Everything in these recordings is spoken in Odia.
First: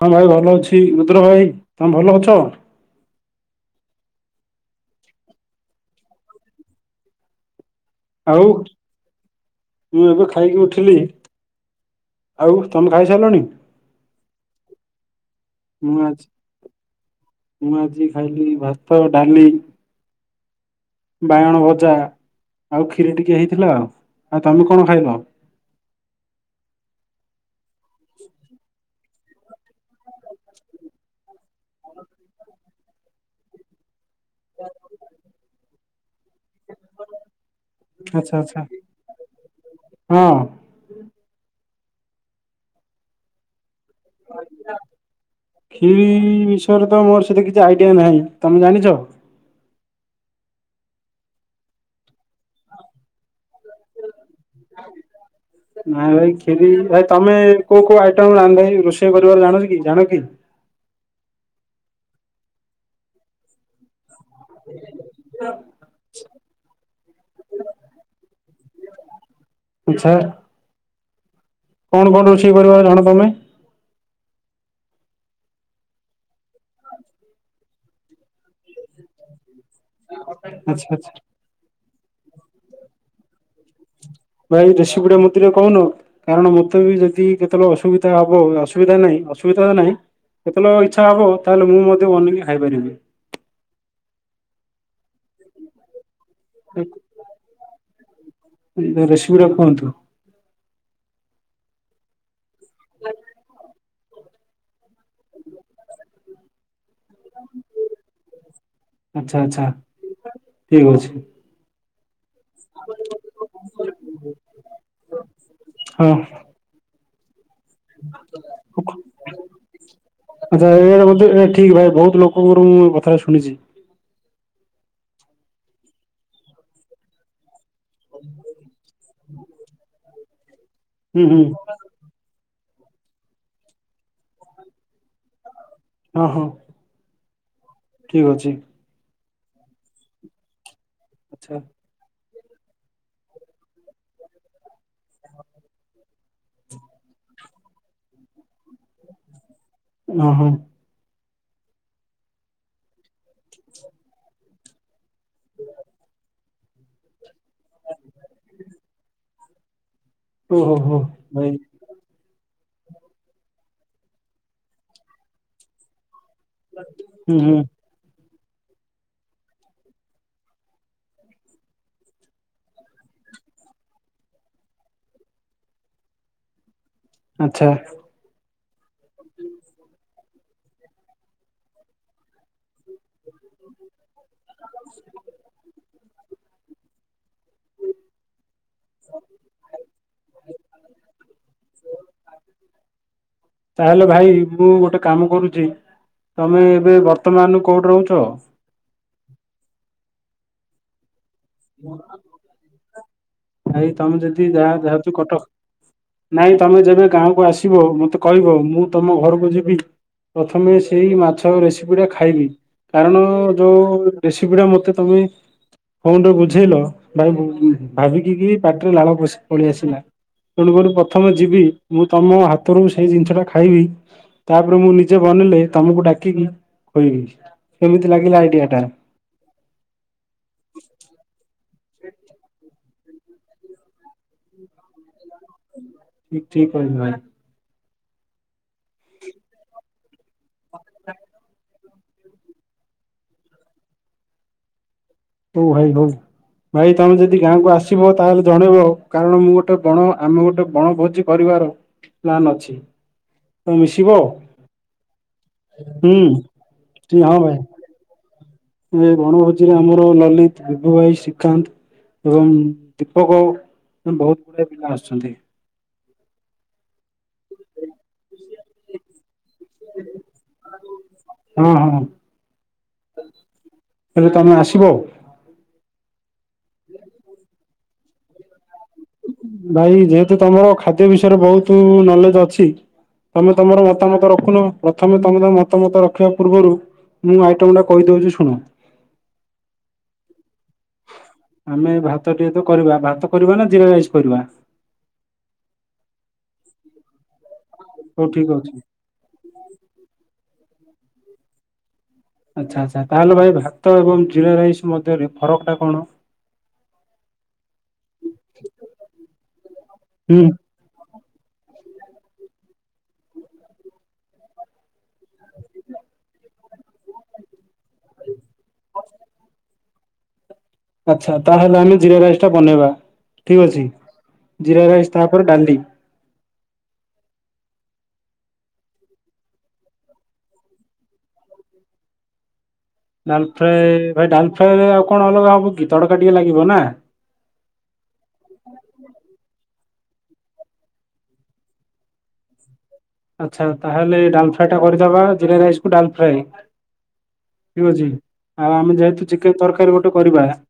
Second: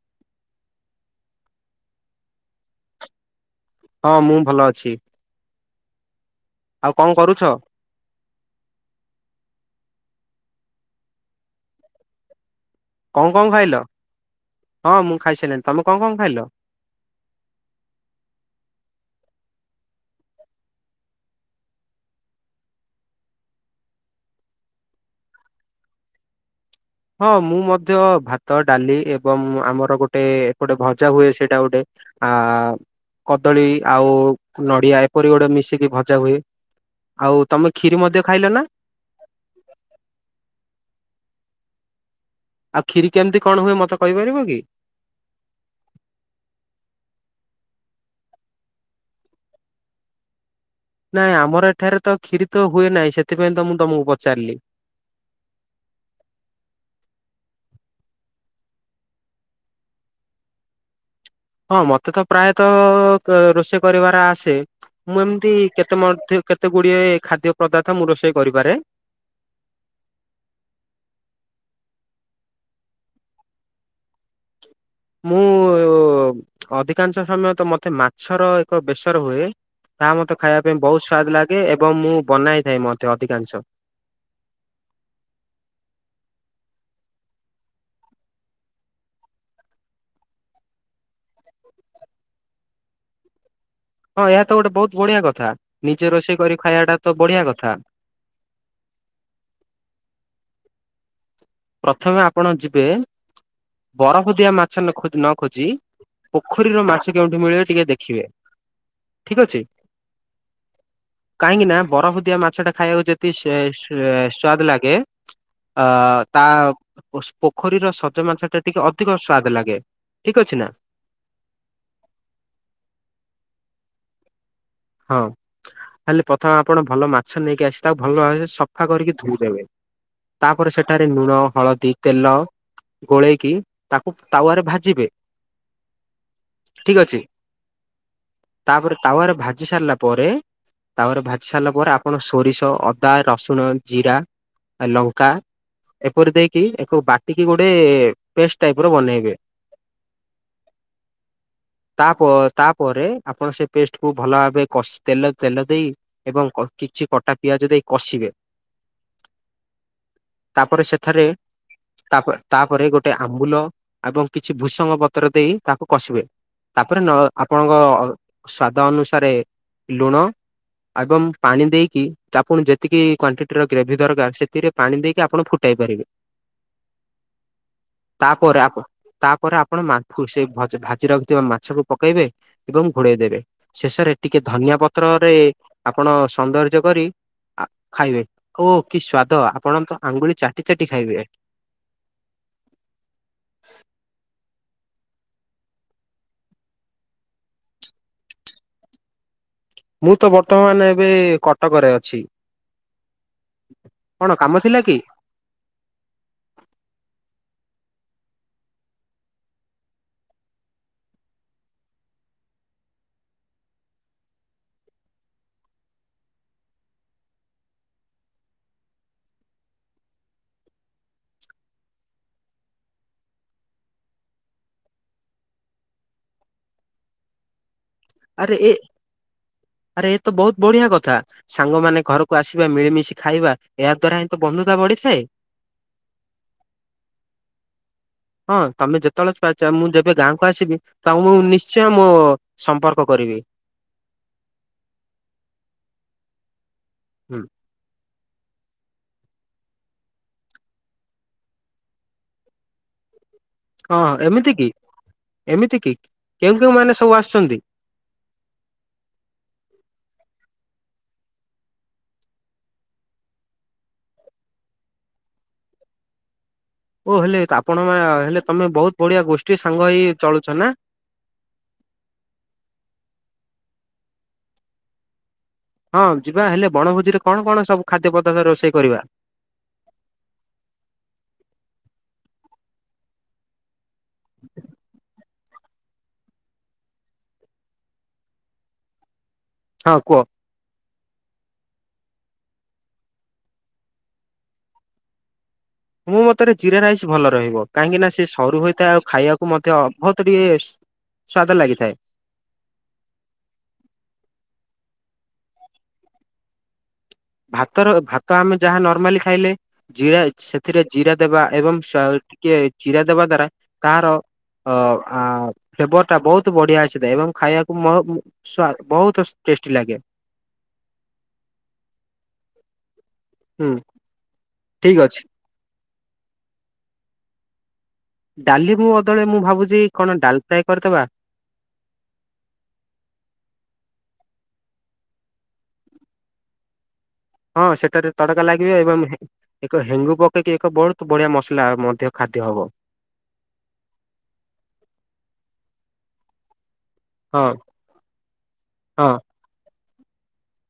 ହଁ ଭାଇ ଭଲ ଅଛି, ରୁଦ୍ର ଭାଇ ତୋମେ ଭଲ ଅଛ? ହଁ ମୁଁ ଭଲ ଅଛି। ଆଉ କଣ କରୁଛ? ଆଉ ମୁଁ ଏବେ ଖାଇକି ଉଠିଲି। ଆଉ ତମେ କଣ ଖାଇସାରିଲଣି କଣ ଖାଇଲ? ହଁ ମୁଁ ଖାଇସାଇଲିଣିି। ତୋମେ କଣ କଣ ଖାଇଲ? ମୁୁଁ ଆଜି ଖାଇଲି ଭାତ, ଡାଲି ବାଇଗଣ ଭଜା ଆଉ ଖିରି ଟିକେ ହେଇଥିଲା ଆଉ। ଆଉ ତୋମେ କଣ ଖାଇଲ? ହଁ ମୁଁ ମଧ୍ୟ ଭାତ ଡାଲି ଏବଂ ଆମର ଗୋଟେ ଏପଟେ ଭଜା ହୁଏ ସେ ଟା ଗୋଟେ ଆ, କଦଳୀ ଆଉ ନଡିଆ ଏପରି ଗୋଟେ ମିଶିକି ଭଜା ହୁଏ। ଆଉ ତୋମେ ଖିରି ମଧ୍ୟ ଆଚ୍ଛା ଖାଇଲ ଆଚ୍ଛା ନା? ହଁ। ଆ, ଖିରି କେମତି କଣ ହୁଏ ମୋତେ ଖିରି ବିଷୟରେ ତ ମୋର ସେ ସେତେ କିଛି ଆଇଡିଆ ନାହିଁ। ତୋମେ ଜାଣିଛ? ନା ଆମର ଏଠାରେ ତ ଖିରି ତ ହୁଏ ନାହିଁ। ସେଥିପାଇଁ ତ ମୁଁ ତୋମକୁ ପ ନାଇଁ ଭାଇ ଖିରି ଭାଇ ତ ତୋମେ କୋଉ କୋଉ ଆଇଟମ ରାନ୍ଧି ରୋଷେଇ କରିବାର ଜାଣନି କି ଜାଣ କି? ହଁ ମୋତେ ତ ପ୍ରାୟତଃ ତ ରୋଷେଇ କରିବା ତା ଆସେ ମୁଁ ଏମିତି କେତେ ମଧ୍ୟ କେତେ ଗୁଡିଏ ଖାଦ୍ୟ ପଦାର୍ଥ ମୁଁ ରୋଷେଇ କରିପାରେ। ଇଚ୍ଛା। କଣ କଣ ରୋଷେଇ କରିବ ଜାଣ ତୋମେ? ମୁଁ ଅଧିକାଂଶ ସମୟ ତ ମୋତେ ମାଛର ଏକ ବେସର ହୁଏ। ତାହା ମୋତେ ଖାଇବା ପାଇଁ ଆଚ୍ଛା ବହୁତ ଆଚ୍ଛା ସ୍ଵାଦ ଲାଗେ। ଏବଂ ମୁଁ ବନାଇଥାଏ ମଧ୍ୟ ଅଧିକାଂଶ। ଭାଇ ରେସିପି ଗୁଡ଼ା ମୋତେ ଯୋଉ କହୁନ କାରଣ ମୋତେ ବି ଯଦି କେତବେଳେ ଅସୁବିଧା ହବ ଅସୁବିଧା ନାହିଁ। ଅସୁବିଧା ତ ନାହିଁ ଯେତେଲ ଇଚ୍ଛା ହବ ତାହେଲେ ମୁଁ ମଧ୍ୟ ବନେଇକି ଖାଇପାରିବି। ହଁ ଏହା ତ ଗୋଟେ ବହୁତ ବଢିଆ କଥା ନିଜେ ରୋଷେଇ କରି ଖାଇଆଟା ତ ବଢିଆ କଥା। ରେ- ରେସିପି ଟା କୁହନ୍ତୁ। ପ୍ରଥମେ ଆପଣ ଯିବେ। ବରଫ ଦିଆ ମାଛ ନ ଖୋଜି ନ ଖୋଜି। ପୋଖରୀର ମାଛ ସେ କେଉଁଠି ମିଳିବ ଟିକେ ଦେଖିବେ। ଆଚ୍ଛା ଠିକ୍ ଅଛି ଆଚ୍ଛା ଠିକ ଅଛି କାହିଁକି ନା ବରଫ ଦିଆ ମାଛଟା ଖାଇବାକୁ ଯେତିକି ସେ ସୁଆଦ ଲାଗେ ଅ, ହଁ ଆଉ ପୋସ୍‌ ପୋଖରୀର ସଜ ମାଛଟା ଟିକେ ଅଧିକ ସ୍ଵାଦ ଲାଗେ। ଠିକ ଅଛି ନା ଆଚ୍ଛା ଏଇରା ବୋଧେ ଏ ଠିକ ଭାଇ ବହୁତ ଲୋକଙ୍କଠୁ ମୁଁ ଏ କଥାଟା ଶୁଣିଛି। ହଁ ହେଲେ ପ୍ରଥମେ ଆପଣ ଭଲ ମାଛ ନେଇକି ଆସ‌ ତାକୁ ଭଲ ଭାବରେ ସଫା କରିକି ଧୋଇଦବେ। ତାପରେ ସେଠାରେ ହୁଁ ଲୁଣ, ହୁଁ ହଳଦୀ, ତେଲ ଗୋଳେଇକି ତାକୁ ତାୱରେ ଭାଜିବେ ହଁ ହଁ ଠିକ ଅଛି। ଠିକ ଅଛି ତାପରେ ତାୱାରେ ଭାଜି ସାରିଲା ପରେ। ତାୱାରେ ଭାଜି ଆଚ୍ଛା ସାରିଲା ପରେ। ଆପଣ ସୁ ସୋରିଷ, ଅଦା, ରସୁଣ, ଜିରା, ଆ ଲଙ୍କା ଏପରି ଦେଇକି ଏକୁ ବାଟିକି ଗୋଟେ ପେଷ୍ଟ ଟାଇପ୍ ର ବନେଇବେ। ନା, ହଁ। ତାପ ତାପରେ ଆପଣ ସେ ପେଷ୍ଟ କୁ ଭଲ ଭାବେ କଷ ତେଲ ତେଲ ଦେଇ ଏବଂ କ କିଛି କଟା ପିଆଜ ଦେଇ କଷିବେ। ଓହୋ ତାପରେ ହୋ ସେଠାରେ ଭାଇ ତାପ ତାପରେ ଗୋଟେ ଆମ୍ବୁଲ ଆବଂ କିଛି ଭୂଷଙ୍ଗ ପତ୍ର ଦେଇ ତାକୁ କଷିବେ। ତାପରେ ନ ହୁଁ ହୁଁ ଆପଣଙ୍କ ଅ, ସ୍ଵାଦ ଅନୁସାରେ ଲୁଣ ଆଗ ମୁଁ ପାଣି ଦେଇକି ତା ପୁଣି ଯେତିକି କ୍ଵାଣ୍ଟିଟିର ଗ୍ରେଭି ଦରକାର ସେଥିରେ ପାଣି ଦେଇକି ଆପଣ ଫୁଟେ ଦେଇପାରିବେ। ଆଚ୍ଛା ତାପରେ ଆପ ତାପରେ ଆପଣ ମା [unintelligible] ଭାଜି ରଖିଥିବା ମାଛକୁ ପକେଇବେ ଏବଂ ଘୋଡ଼େଇ ଦେବେ। ଶେଷରେ ଟିକେ ଧନିଆ ପତ୍ରରେ ଆପଣ ସୌନ୍ଦର୍ଯ୍ୟ କରି ଆ ଖାଇବେ ଓ କି ସ୍ଵାଦ ଆପଣ ତ ଆଙ୍ଗୁଳି ଚାଟି ଚାଟି ଖାଇବେ। ତାହେଲେ ଭାଇ ମୁଁ ଗୋଟେ କାମ କରୁଚି। ତମେ ଏବେ ବର୍ତ୍ତମାନ କୋଉଠି ରହୁଛ? ମୁଁ ତ ବର୍ତ୍ତମାନ ଏବେ କଟକରେ ରହୁଛ? ଅଛି। ଭାଇ ତମେ କଣ ଯଦି କାମ ଥିଲା କି? ଯାହା [unintelligible] କଟକ ନାଇଁ ତମେ ଯେବେ ଗାଁକୁ ଆସ [unintelligible] ମତେ କହିବ ମୁଁ ତମ ଘରକୁ ଯିବି। ପ୍ରଥମେ ସେଇ ମାଛର ରେସିପି ଟା ଖାଇବି। କାରଣ ଯୋଉ ରେସିପି ଟା ମତେ ତମେ ଫୋନରେ ବୁ ବୁଝେଇଲ ଭାଇ ଭାବିକି କି ପାଟିରୁ ଲାଳ ପ ପଳେଇ ଆସିଲା। ତେଣୁକରି ପ୍ରଥମେ ଯିବି ମୁଁ ତମ ହାତରୁ ସେଇ ଜିନିଷ ଟା ଖାଇବି ତାପରେ ମୁଁ ନିଜେ ବ ବନେଇଲେ ତମକୁ ଡାକିକି ଖୋଇବି। କେମିତି ଲାଗିଲା ଆରେ ଆଇଡିଆ ଏ ଟା ଆରେ ଏତ ବହୁତ୍ ବଢ଼ିଆ କଥା। ସାଙ୍ଗମାନେ ଘରକୁ ଆସିବେ ମିଳିମିଶି ଖାଇବା ଏହା ଦ୍ଵାରା ହିଁ ତ ବନ୍ଧୁତା ବଢ଼ିଥାଏ। ଠିକ୍ କିହିଲ ଭାଇ। ହଁ ତମେ ଯେତେବେଳେ ପା ମୁଁ ଯେବେ ଗାଁକୁ ଆସିବି ତମକୁ ମୁଁ ନିଶ୍ଚ [unintelligible] ମୁଁ ସଂପର୍କ କରିବି। ହଉ ଭାଇ ହଉ ଭାଇ ତମେ ଯଦି ହୁଁ ଗାଁକୁ ଆସିବ ତାହେଲେ ଜଣେଇବ ଆଉ। କାରଣ ମୁଁ ଗୋଟେ ବଣ ଆମେ ଗୋଟେ ବଣ ଭୋଜି କରିବାର ପ୍ଲାନ୍ ଅଛି। ତମେ ହଁ ମିଶିବ ଏମିତି କି ଏମିତି କି ହୁଁ କେଉଁ କେଉଁ ମାନେ ସବୁ ହଁ ଭାଇ। ଆସୁଛନ୍ତି? ଏ ବଣଭୋଜିରେ ଆମର ଲଲିତ, ବିଭୁ ଭାଇ, ଶ୍ରୀକାନ୍ତ ଏବଂ ଦୀପକ ଆଉ ବହୁତ୍ ଗୁଡ଼ାଏ ପିଲା ଆସୁଛନ୍ତି। ଓ ହେଲେ ଆପଣ ହେଲେ ତମେ ବହୁତ୍ ବଢିଆ ଗୋଷ୍ଠୀ ସାଙ୍ଗ ହେଇ ଚଳୁଚ ନା? ହଁ ହଁ ହେଲେ ତମେ ଆସିବ ଆଉ। ହଁ ଯିବା ହେଲେ ବଣଭୋଜିରେ କଣ କଣ ସବୁ ଖାଦ୍ୟ ପଦାର୍ଥ ରୋଷେଇ କରିବା? ଭାଇ ଯେହେତୁ ତମର ଖାଦ୍ୟ ବିଷୟରେ ବହୁତ ନଲେଜ୍ ଅଛି ତମେ ତମର ମ ମତାମତ ରଖୁନ ପ୍ରଥମେ ତମର ମତାମତ ରଖିବା ପୂର୍ବରୁ ମୁଁ ଆଇଟମ୍ ଟା କହିଦେଉଚି ଶୁଣ। ହଁ କୁହ? ଆମେ ଭାତ ଟିକେ ତ କରିବା ଭାତ କରିବା ନା ଜିରା ରାଇସ୍‌ କରିବା? ମୋ ମତରେ ଜିରା ରାଇସ୍ ଭଲ ରହିବ। କାହିଁକି ନା ହଉ ସେ ଠିକ ସରୁ ଅଛି। ହୋଇଥାଏ ଆଉ ଖାଇବାକୁ ମଧ୍ୟ ବହୁତ୍ ଟିକେ ସ୍ଵାଦ ଲାଗିଥାଏ। ଆଚ୍ଛା ଆଚ୍ଛା ତାହେଲେ ଭାଇ ଭାତ ଏବଂ ଜିରା ରାଇସ୍ ମଧ୍ୟରେ ଫରକ ଟା କଣ? ଭାତ ର ଭାତ ଆମେ ଯାହା ନର୍ମାଲି ଖାଇଲେ ଜିରା ହୁଁ ସେଥିରେ ଜିରା ଦେବା ଏବଂ ସ୍ୱା ଟିକେ ଜିରା ଦେବା ଦ୍ଵାରା ତାର ତ ଆ ଫେବର୍ ଟା ବହୁତ୍ ବଢିଆ ଆସିଥାଏ ଏବଂ ଖାଇଆକୁ ମ ସ୍ଵାଦ୍ ବହୁତ୍ ଟେଷ୍ଟି ଲାଗେ। ଆଚ୍ଛା ତାହେଲେ ଆମେ ଜିରା ରାଇସ୍ ଟା ବନେଇବା ଠିକ୍ ହୁଁ ଅଛି। ଜିରା ଠିକ ରାଇସ୍‌ ଅଛି ତା ପରେ ଡ଼ାଲି। ଡ଼ାଲି ମୁଁ ବଦଳେ ମୁଁ ଭାବୁଛି କଣ ଡାଲ୍ ଫ୍ରାଏ କରିଦେବା। ଡାଲ୍ ଫ୍ରାଏ ଭାଇ ଡାଲ୍ ଫ୍ରାଏରେ ଆଉ କଣ ଅଲଗା ହବ କି ତଡ଼କା ଟିକେ ଲାଗିବ ନା? ହଁ ସେଠାରେ ତଡ଼କା ଲାଗିବେ ଏବଂ ଏକ ହେଙ୍ଗୁ ପକେଇକି ଏକ ବହୁତ୍ ବଢ଼ିଆ ମସଲା ମଧ୍ୟ ଖାଦ୍ୟ ହବ‌। ଆଚ୍ଛା ତାହେଲେ ଡାଲ୍ ଫ୍ରାଏ ଟା କରିଦବା ଜିରା ରାଇସ୍‌ କୁ ଡାଲ୍ ଫ୍ରାଏ। ହଁ ଠିକ୍ ଅଛି ଆଉ ଆମେ ହଁ ଯେହେତୁ ଚିକେନ୍ ତରକାରୀ ଗୋଟେ କରିବା। [unintelligible]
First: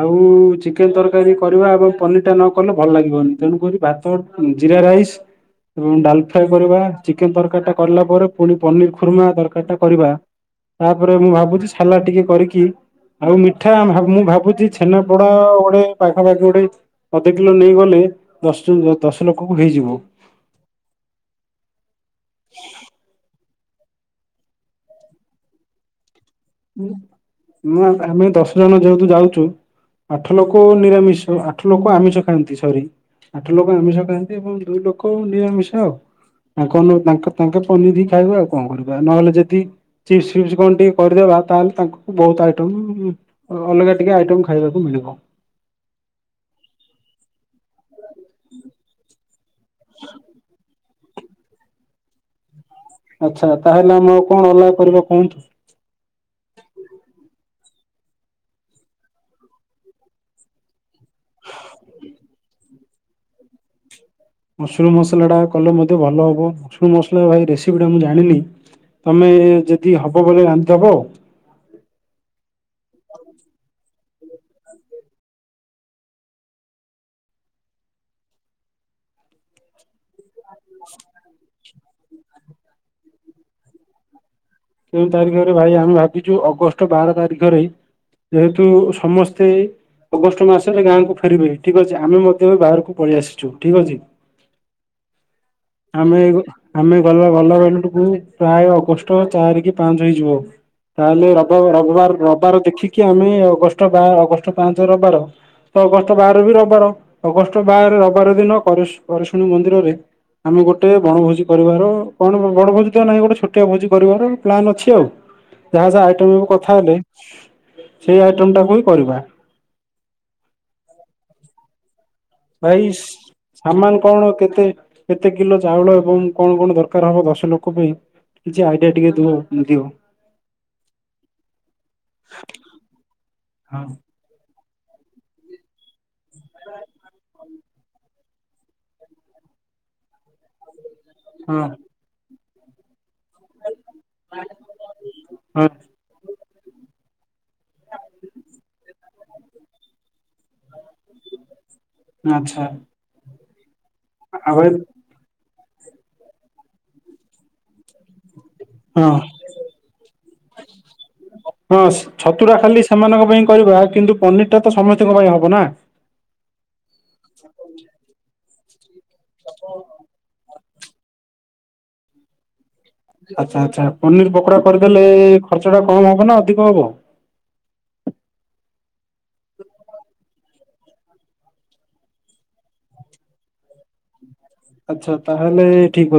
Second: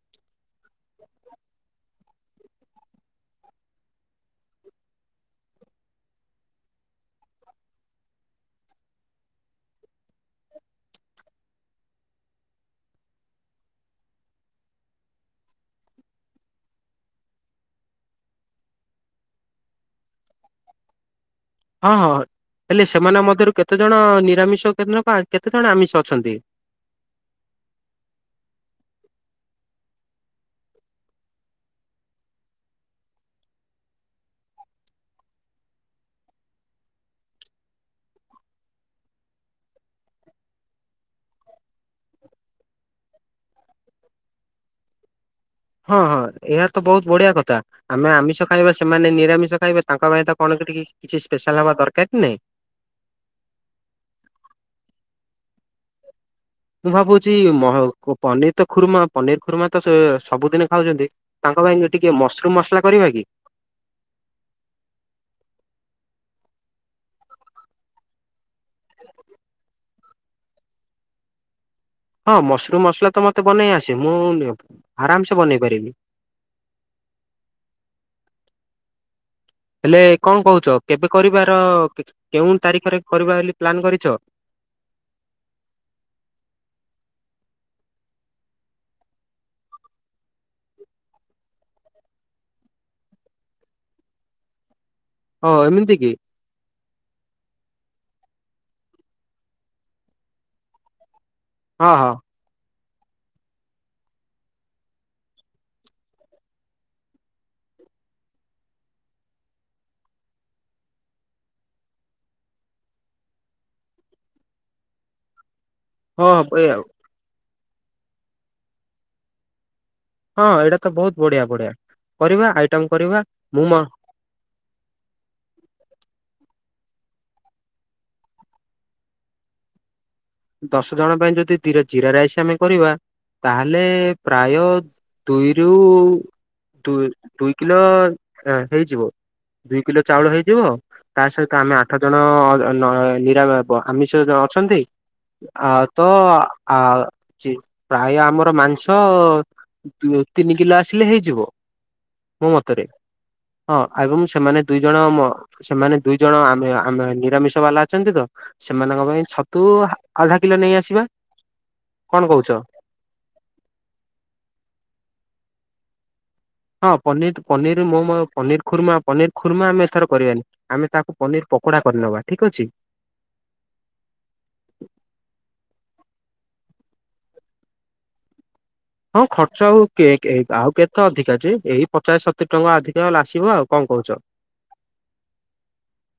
ଆଉ ଚିକେନ ତରକାରୀ କରିବା ଏବଂ ପନିର ଟା ନ କଲେ ଭଲ ଲାଗିବନି ତେଣୁକରି ଭାତ ଉ ଜିମ ଜିରା ରାଇସ୍ ଏବଂ ଡାଲ ଫ୍ରାଏ କରିବା ଚିକେନ ତରକାରୀ ଟା କରିଲା ପରେ ପୁଣି ପନିର ଖୁର୍ମା ତରକାରୀ ଟା କରିବା। ତାପରେ ମୁଁ ଭାବୁଛି ସାଲାଟ୍ ଟିକେ କରିକି ଆଉ ମିଠା ଭା ମୁଁ ଭାବୁଛି ଛେନା ପୋଡ ଆ ଗୋଟେ ପାଖାପାଖି ଗୋଟେ ଅଧେ କିଲୋ ନେଇ ଗଲେ ଦଶ ଦଶ ଲୋକ କୁ ହେଇଯିବ। ହଁ ହଁ ହେଲେ ସେମାନଙ୍କ ମଧ୍ୟରୁ କେତେ ଜଣ ନିରାମିଷ କେତେ ଜଣ ଆମିଷ ଅଛନ୍ତି? ଉ ମୁଁ ଆମେ ଦଶ ଜଣ ଯେହେତୁ ଯାଉଛୁ ଆଠ ଲୋକ ନିରାମିଷ ଆଠ, ଲୋକ ଆମିଷ ଖାଆନ୍ତି ସରି। ଆଠ ଲୋକ ଆମିଷ ଖାଆନ୍ତି ଏବଂ ଦୁଇ ଲୋକ ନିରାମିଷ ଆଉ। ତାଙ୍କ ନୁ ତାଙ୍କେ ପନିର ବି ଖାଇବେ ଆଉ କଣ କରିବା ନହେଲେ ଯଦି ଚିପସ୍‌ ଫିସ୍‌କଣ ଟିକେ କରିଦେବା? ତାହେଲେ ତାଙ୍କୁ ବହୁତ ଆଇଟମ୍ ଅଲଗା ଟିକେ ଆଇଟମ୍ ଖାଇବାକୁ ମିଳିବ। ହଁ ହଁ ଏହା ତ ବହୁତ ବଢିଆ କଥା। ଆମେ ଆମିଷ ଖାଇବା ସେମାନେ ନିରାମିଷ ଖାଇବେ ତାଙ୍କ ପାଇଁ ତ କଣ ଟିକେ କିଛି ସ୍ପେଶାଲ୍ ହବା ଦରକାର କି ନାଇ? ଆଚ୍ଛା ତାହେଲେ ଆମେ ଆଉ କଣ ଅଲଗା କରିବା କୁହନ୍ତୁ? ମୁଁ ଭାବୁଛି ମହ ପନିର ତ ଖୁରୁମା, ପନିର ଖୁରୁମା ସ ସବୁଦିନ ଖାଉଛନ୍ତି ତାଙ୍କ ହଁ ଭାଇନା ଟିକେ ମସରୁମ୍‌ମସଲା କରିବା କି? ହଁ ମସୁରୁମ୍‌ମସଲା ଟା କଲେ ମଧ୍ୟ ଭଲ ହେବ ମସୁରୁମ୍ ମସଲା ଭାଇ ରେସିପି ଟା ମୁଁ ଜାଣିନି। ତମେ ଯଦି ହବ ବୋଲେ ରାନ୍ଧି ଦେବ? ହଁ ମସରୁମ୍ ମସ୍‌ଲା ତ ମତେ ବନେଇ ଆସେ। ମୁଁ ଆରାମ୍‌ସେ ବନେଇ ପାରିବି। ହେଲେ କଣ କହୁଛ କେବେ କରିବାର କିଛି କେଉଁ ତାରିଖରେ କରିବା ବୋଲି ପ୍ଲାନ୍ କରିଛ? କେଉଁ ତାରିଖରେ ଭାଇ ଆମେ ଭାବିଛୁ ଅଗଷ୍ଟ ବାର ତାରିଖରେ ଯେହେତୁ ସମସ୍ତେ ଅଗଷ୍ଟ ମାସ ହେଲେ ଗାଁ କୁ ଫେରିବି ଠିକ୍ ଅଛି ଆମେ ମଧ୍ୟ ବାହାରକୁ ପଳେଇ ଆସିଛୁ ଠିକ୍ ଅଛି। ଓ ଏମିତି କି ଆମେ ଗ ଆମେ ଗଲେ [unintelligible] ଘରକୁ ପ୍ରାୟ ଅଗଷ୍ଟ ଚାରି କି ପାଞ୍ଚ ହେଇଯିବ ତାହେଲେ ରବି ହଁ ରବିବା ହଁ ରବିବାର ଦେଖିକି କି ଆମେ ଅଗଷ୍ଟ ବା ଅଗଷ୍ଟ ପାଞ୍ଚ ରବିବାର। ତ ଅଗଷ୍ଟ ବାର ବି ରବିବାର ଅଗଷ୍ଟ ବାର ରବିବାର ଦିନ କରିଶୁ କରିଶୁନି ମନ୍ଦିରରେ ଆମେ ଗୋଟେ ବଣଭୋଜି କରିବାର କଣ ମୋ ବଣଭୋଜି ତ ନାହିଁ ଗୋଟେ ଛୋଟ ଭୋଜି କରିବାର ପ୍ଳାନ୍ ଅଛି ଆଉ ଯାହା ଯାହା ଆଇଟମ‌ ହଁ ଏ କଥା ହେଲେ ସେଇ ଆଇଟମ୍‌ଟାକୁ ହିଁ କରିବା। ହଁ ଏଇଟା ତ ବହୁତ ବଢ଼ିଆ ବଢ଼ିଆ। ଭାଇ ସ୍ ସାମାନ୍‌ କଣ କେତେ କେତେ କିଲୋ ଚାଉଳ ଏବଂ କଣ କଣ ଦରକାର ହବ ଦଶ ଲୋକ ପାଇଁ କିଛି ଆଇଡିଆ ଟିକେ ଦିଅ ଦିଅ? ଦଶ ଜଣ ପାଇଁ ଯଦି ଜି ଜିରା ରାଇସ୍ ଆମେ କରିବା ତା ହଁ ହେଲେ ପ୍ରାୟ ଦୁଇ ରୁ ଦୁଇ, ଦୁଇ କିଲୋ ହେ ହେଇଯିବ ଦୁଇ କିଲୋ ଚାଉଳ ହୋଇଯିବ। ତା ହଁ ସହିତ ଆମେ ଆଠ ଜଣ ନ ନିରା ଆମିଷ ଜ ଅଛନ୍ତି? ହଁ ଆ ତ ଆ ପ୍ରାୟ ଯି ଆମର ମାଂସ ତକ ତିନି କିଲୋ ଆସିଲେ ହେଇଯିବ? ମୋ ଆଚ୍ଛା। ମତରେ। ହଁ ଆବଂ ଆଉ ସେମାନେ ଭାଇ ଦୁଇ ଜଣ ମ ସେମାନେ ଦୁଇ ଜଣ ଆମେ ଆମେ ନିରାମିଷ ବାଲା ଅଛନ୍ତି ତ। ହଁ ସେମାନଙ୍କ ପାଇଁ ଛତୁ ଆଧା କିଲୋ ନେଇ ଆସିବା। ହଁ କଣ କହୁଛ? ଛତୁଟା ଖାଲି ସେମାନଙ୍କ ପାଇଁ କରିବା କିନ୍ତୁ ପନିର ଟା ତ ସମସ୍ତଙ୍କ ପାଇଁ ହବ ନା। ହଁ ପନିର୍ ପନିର ମୋମୋ ପନିର ଖୁର୍ମା ପନିର ଖୁର୍ମା ଆମେ ଏଥର କରିବାନି। ଆମେ ତାକୁ ପନିର ପକୋଡା କରି ନେବା ଠିକ୍ ଅଛି। ଆଚ୍ଛା ଆଚ୍ଛା କମ୍ ହବ ନା ଅଧିକ ହବ? ହଁ ଖର୍ଚ୍ଚ ଆଉ କେ କେ ଆଉ କେତେ ଅଧିକା ଯେ ଏଇ ପଚାଶ ସତୁରି ଟଙ୍କା ଅଧିକା ହେଲେ ଆସିବ ଆଉ କଣ କହୁଛ? ଆଚ୍ଛା ତାହେଲେ ଠିକ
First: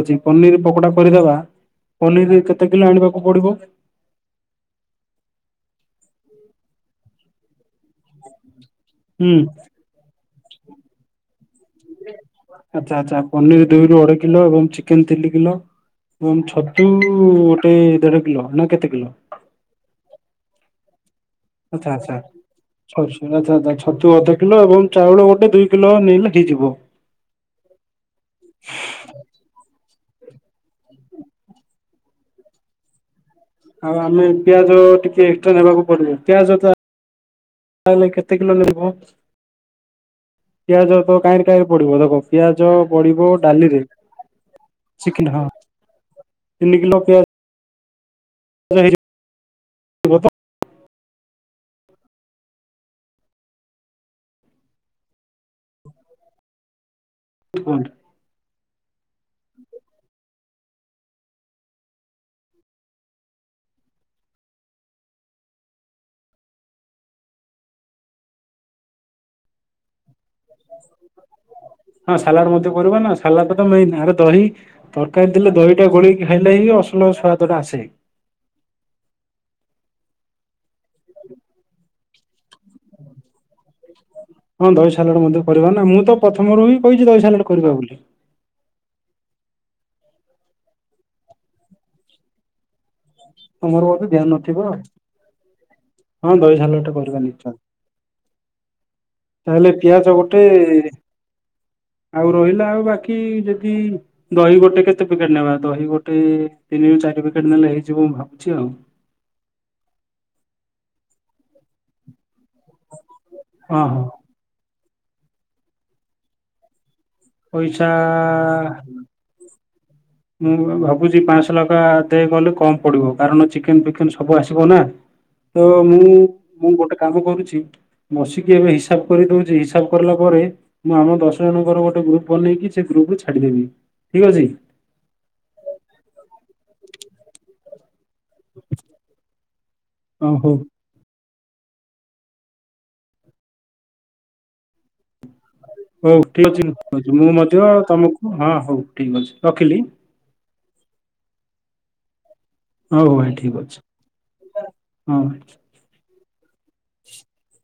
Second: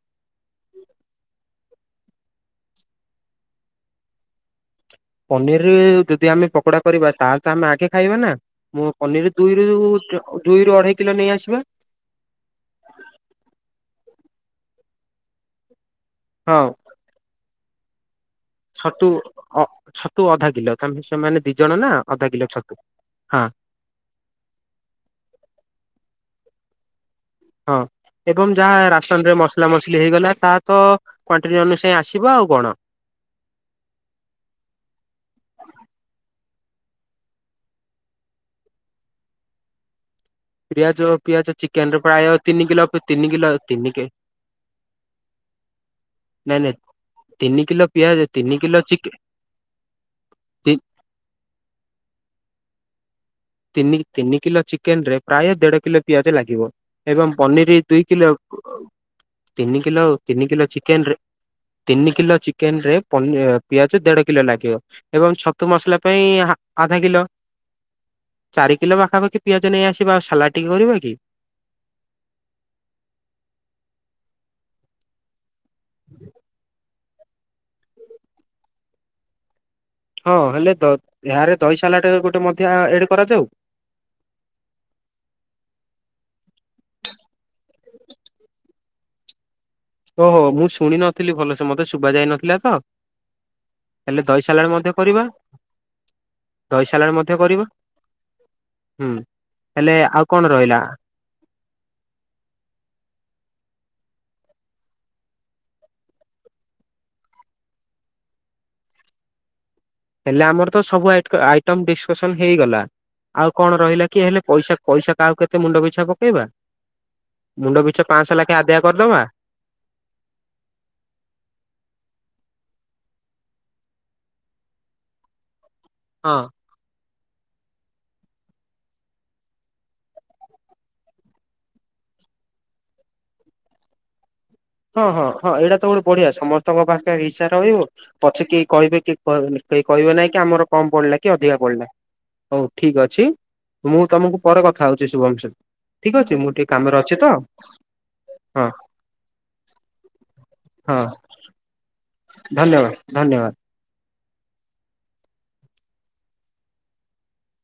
ପନିରି କେତେ କିଲେ ଆଣିବାକୁ ପଡିବ? ପନିରି ଯଦି ଆମେ ପକୋଡା କରିବା ତାହେଲେ ତ ଆମେ ଆଗେ ଖାଇବା ନା ମୁଁ ପନିରି ହୁଁ ଦୁଇରୁ ଜ ଦୁଇରୁ ଅଢେଇ କିଲୋ ନେଇ ଆସିବା। ଆଚ୍ଛା ଆଚ୍ଛା ପନିରି ଦୁଇରୁ ଅଢେଇ କିଲୋ ଏବଂ ଚିକେନ ତିନି କିଲୋ। ଏବଂ ହଁ ଛତୁ ଗୋଟେ ଦେଢ କିଲୋ ନା କେତେ କିଲୋ? ତୁ ଅଧା କିଲୋ [unintelligible] ଦି ଜଣ ନା ଅଧା କିଲୋ ଛ ଛ [unintelligible] ଛତୁ ଅଧ କିଲୋ ଏବଂ ଚାଉଳ ଗୋଟେ ଦୁଇ କିଲୋ ନେଇଲେ ହେଇଯିବ। ହଁ ଏବଂ ଯାହା ରାସନ ରେ ମସଲା ମସ [unintelligible] ହେଇଗଲା ତାର ତ କ୍ବାଣ୍ଟିଟ୍ ଅନୁସାରେ ଆସିବ ଆଉ କଣ। ଆଉ ଆମେ ପିଆଜ ଟିକେ ଏକ୍ସଟ୍ରା ନେବାକୁ ପଡିବ ପିଆଜ ତା ତାହେଲେ କେତେ କିଲୋ ମିଳିବ? ପିଆଜ ତ କାହିଁରେ ପିଆଜ କାହିଁରେ ଚିକେନ ରେ ପଡିବ ଦେଖ ପ୍ରାୟ ତିନି ପିଆଜ କିଲୋ ତିନି ପଡିବ କିଲୋ ଡାଲିରେ। ତିନି କେ ଚିକେନ ହଁ ନାଇଁ ନାଇଁ ତିନି କିଲୋ ପିଆ ତିନି କିଲୋ ପିଆଜ ତିନି କିଲୋ ଚିକେ ହେଇଯିବ ତ ତି ତିନି ତିନି କିଲୋ ଚିକେନରେ ପ୍ରାୟେ ଦେଢ କିଲୋ ପିଆଜ ଲାଗିବ। ଏବଂ ପନିରି ଦୁଇ କିଲୋ। ତିନି କିଲୋ ତିନି କିଲୋ ଚିକେନରେ ତିନି କିଲୋ ଚିକେନ ରେ ପନି ଏ ପିଆଜ ଦେଢ କିଲୋ ଲାଗିବ ଏବଂ ଛତୁ ମସଲା ପାଇଁ ହା ଆଧା କିଲୋ। [inaudible] ଚାରି କିଲୋ ପାଖପାଖି ପିଆଜ ନେଇ ଆସି [inaudible] ହଁ ସାଲାଡ ମଧ୍ୟ କରିବା ନା ସାଲାଡ ତ ମେଇନ ଆଗ ଦହି ତରକାରୀ ଦେଲେ ଦହିଟା ଗୋଳେଇକି ଖାଇଲେ ହିଁ ଅସୁ ପୁଲାଉ ସୁଆଦଟା ଆସେ। ହଁ ହେଲେ ଦ ଏହାରେ ଦହି ସାଲାଡ ଗୋଟେ ମଧ୍ୟ ଆଡ଼ କରାଯାଉ। ହଁ ଦହି ସାଲଡ ମଧ୍ୟ କରିବା ନା ମୁଁ ତ ପ୍ରଥମରୁ ହିଁ କହିଛି ଦହି ସାଲାଡ କରିବା ବୋଲି। [inaudible] ଓହୋ ମୁଁ ଶୁଣି ନଥିଲି ଭଲସେ ମତେ ଶୁଭାଯାଇ ନଥିଲା ତ। ତମର ବୋଧେ ଧ୍ୟାନ ହେଲେ ଦହି ନଥିବ ସାଲାଡ ଆଉ ମଧ୍ୟ କରିବା। ହଁ ସାଲାଡ ଦହି ଟା ସାଲାଡ଼ କରିବା ମଧ୍ୟ ନିଶ୍ଚୟ କରିବ। ହୁଁ। ତାହେଲେ ହେଲେ ପିଆଜ ଆଉ ଗୋଟେ କଣ ରହିଲା? ଆଉ ରହିଲା ଆଉ ବାକି ଯଦି [unintelligible] ଦହି ଗୋଟେ କେତେ ପ୍ୟାକେଟ୍ ନେବା ଦହି ଗୋଟେ ତିନିରୁ ଚାରି ପ୍ୟାକେଟ୍ ନେଲେ ହେଇଯିବ ମୁଁ ଭାବୁଛି ଆଉ। [inaudible] ହେଲେ ଆମର ତ ସବୁ ଆଇଟ୍କ ଆଇଟମ ଡିସ୍କସନ୍ ହେଇଗଲା। ଆଉ କଣ ହଁ ହଁ ରହିଲା କି ହେଲେ ପଇସା ପଇସା କାହାକୁ କେତେ ମୁଣ୍ଡ ପିଛା ପକେଇବା? ମୁଣ୍ଡ ପଇସା ପିଛା ପାଂଶହ ଲେଖାଏ ଆଦାୟ କରିଦବା। ମୁଁ ଉ ଭାବୁଛି ପାଂଶହ ଲକା ଆଦାୟ କଲେ କମ ପଡିବ କାରଣ ଚିକେନ ଫିକେନ ସବୁ ଆସିବ ନା। ତ ମୁଁ ହଁ। ମୁଁ ଗୋଟେ କାମ କରୁଛି ବସିକି ଏବେ ହିସାବ କରିଦଉଛି ହିସାବ କରିଲା ପରେ ମୁଁ ଆମ ଦଶ ଜଣଙ୍କର ଗୋଟେ ଗ୍ରୁପ ବନେଇକି ସେ ଗ୍ରୁପ କୁ ଛାଡିଦେବି ଠିକ୍ ଅଛି? ହଁ ହଁ ହଁ ଏଇଟା ତ ଗୋଟେ ବଢିଆ ସମସ୍ତଙ୍କ ପାଖରେ ହିସା ରହିବ ପଛେ କିଏ କହିବେ କିଏ କହିବେନି। କେହି କହିବେ ଓ ନାଇଁ କି ହଉ ଆମର କମ୍ ପଡିଲା। କି ଅଧିକା ପଡ଼ିଲା। ହଉ ଠିକ୍ ଅଛି। ମୁଁ ତମକୁ ପରେ କଥା ହଉଛି ଶୁଭାଂଶୁ। ହଉ ଠିକ୍ ଅଛି ମୁଁ [unintelligible] ମୁଁ ମଧ୍ୟ ତମୁକୁ ହଁ ହଉ ଠିକ୍ ଅଛି ରଖିଲି। ହଁ। ଧନ୍ୟବାଦ ହଉ ଭାଇ ଧନ୍ୟବାଦ। ଠିକ୍ ଅଛି। ହଁ ଭାଇ। [inaudible]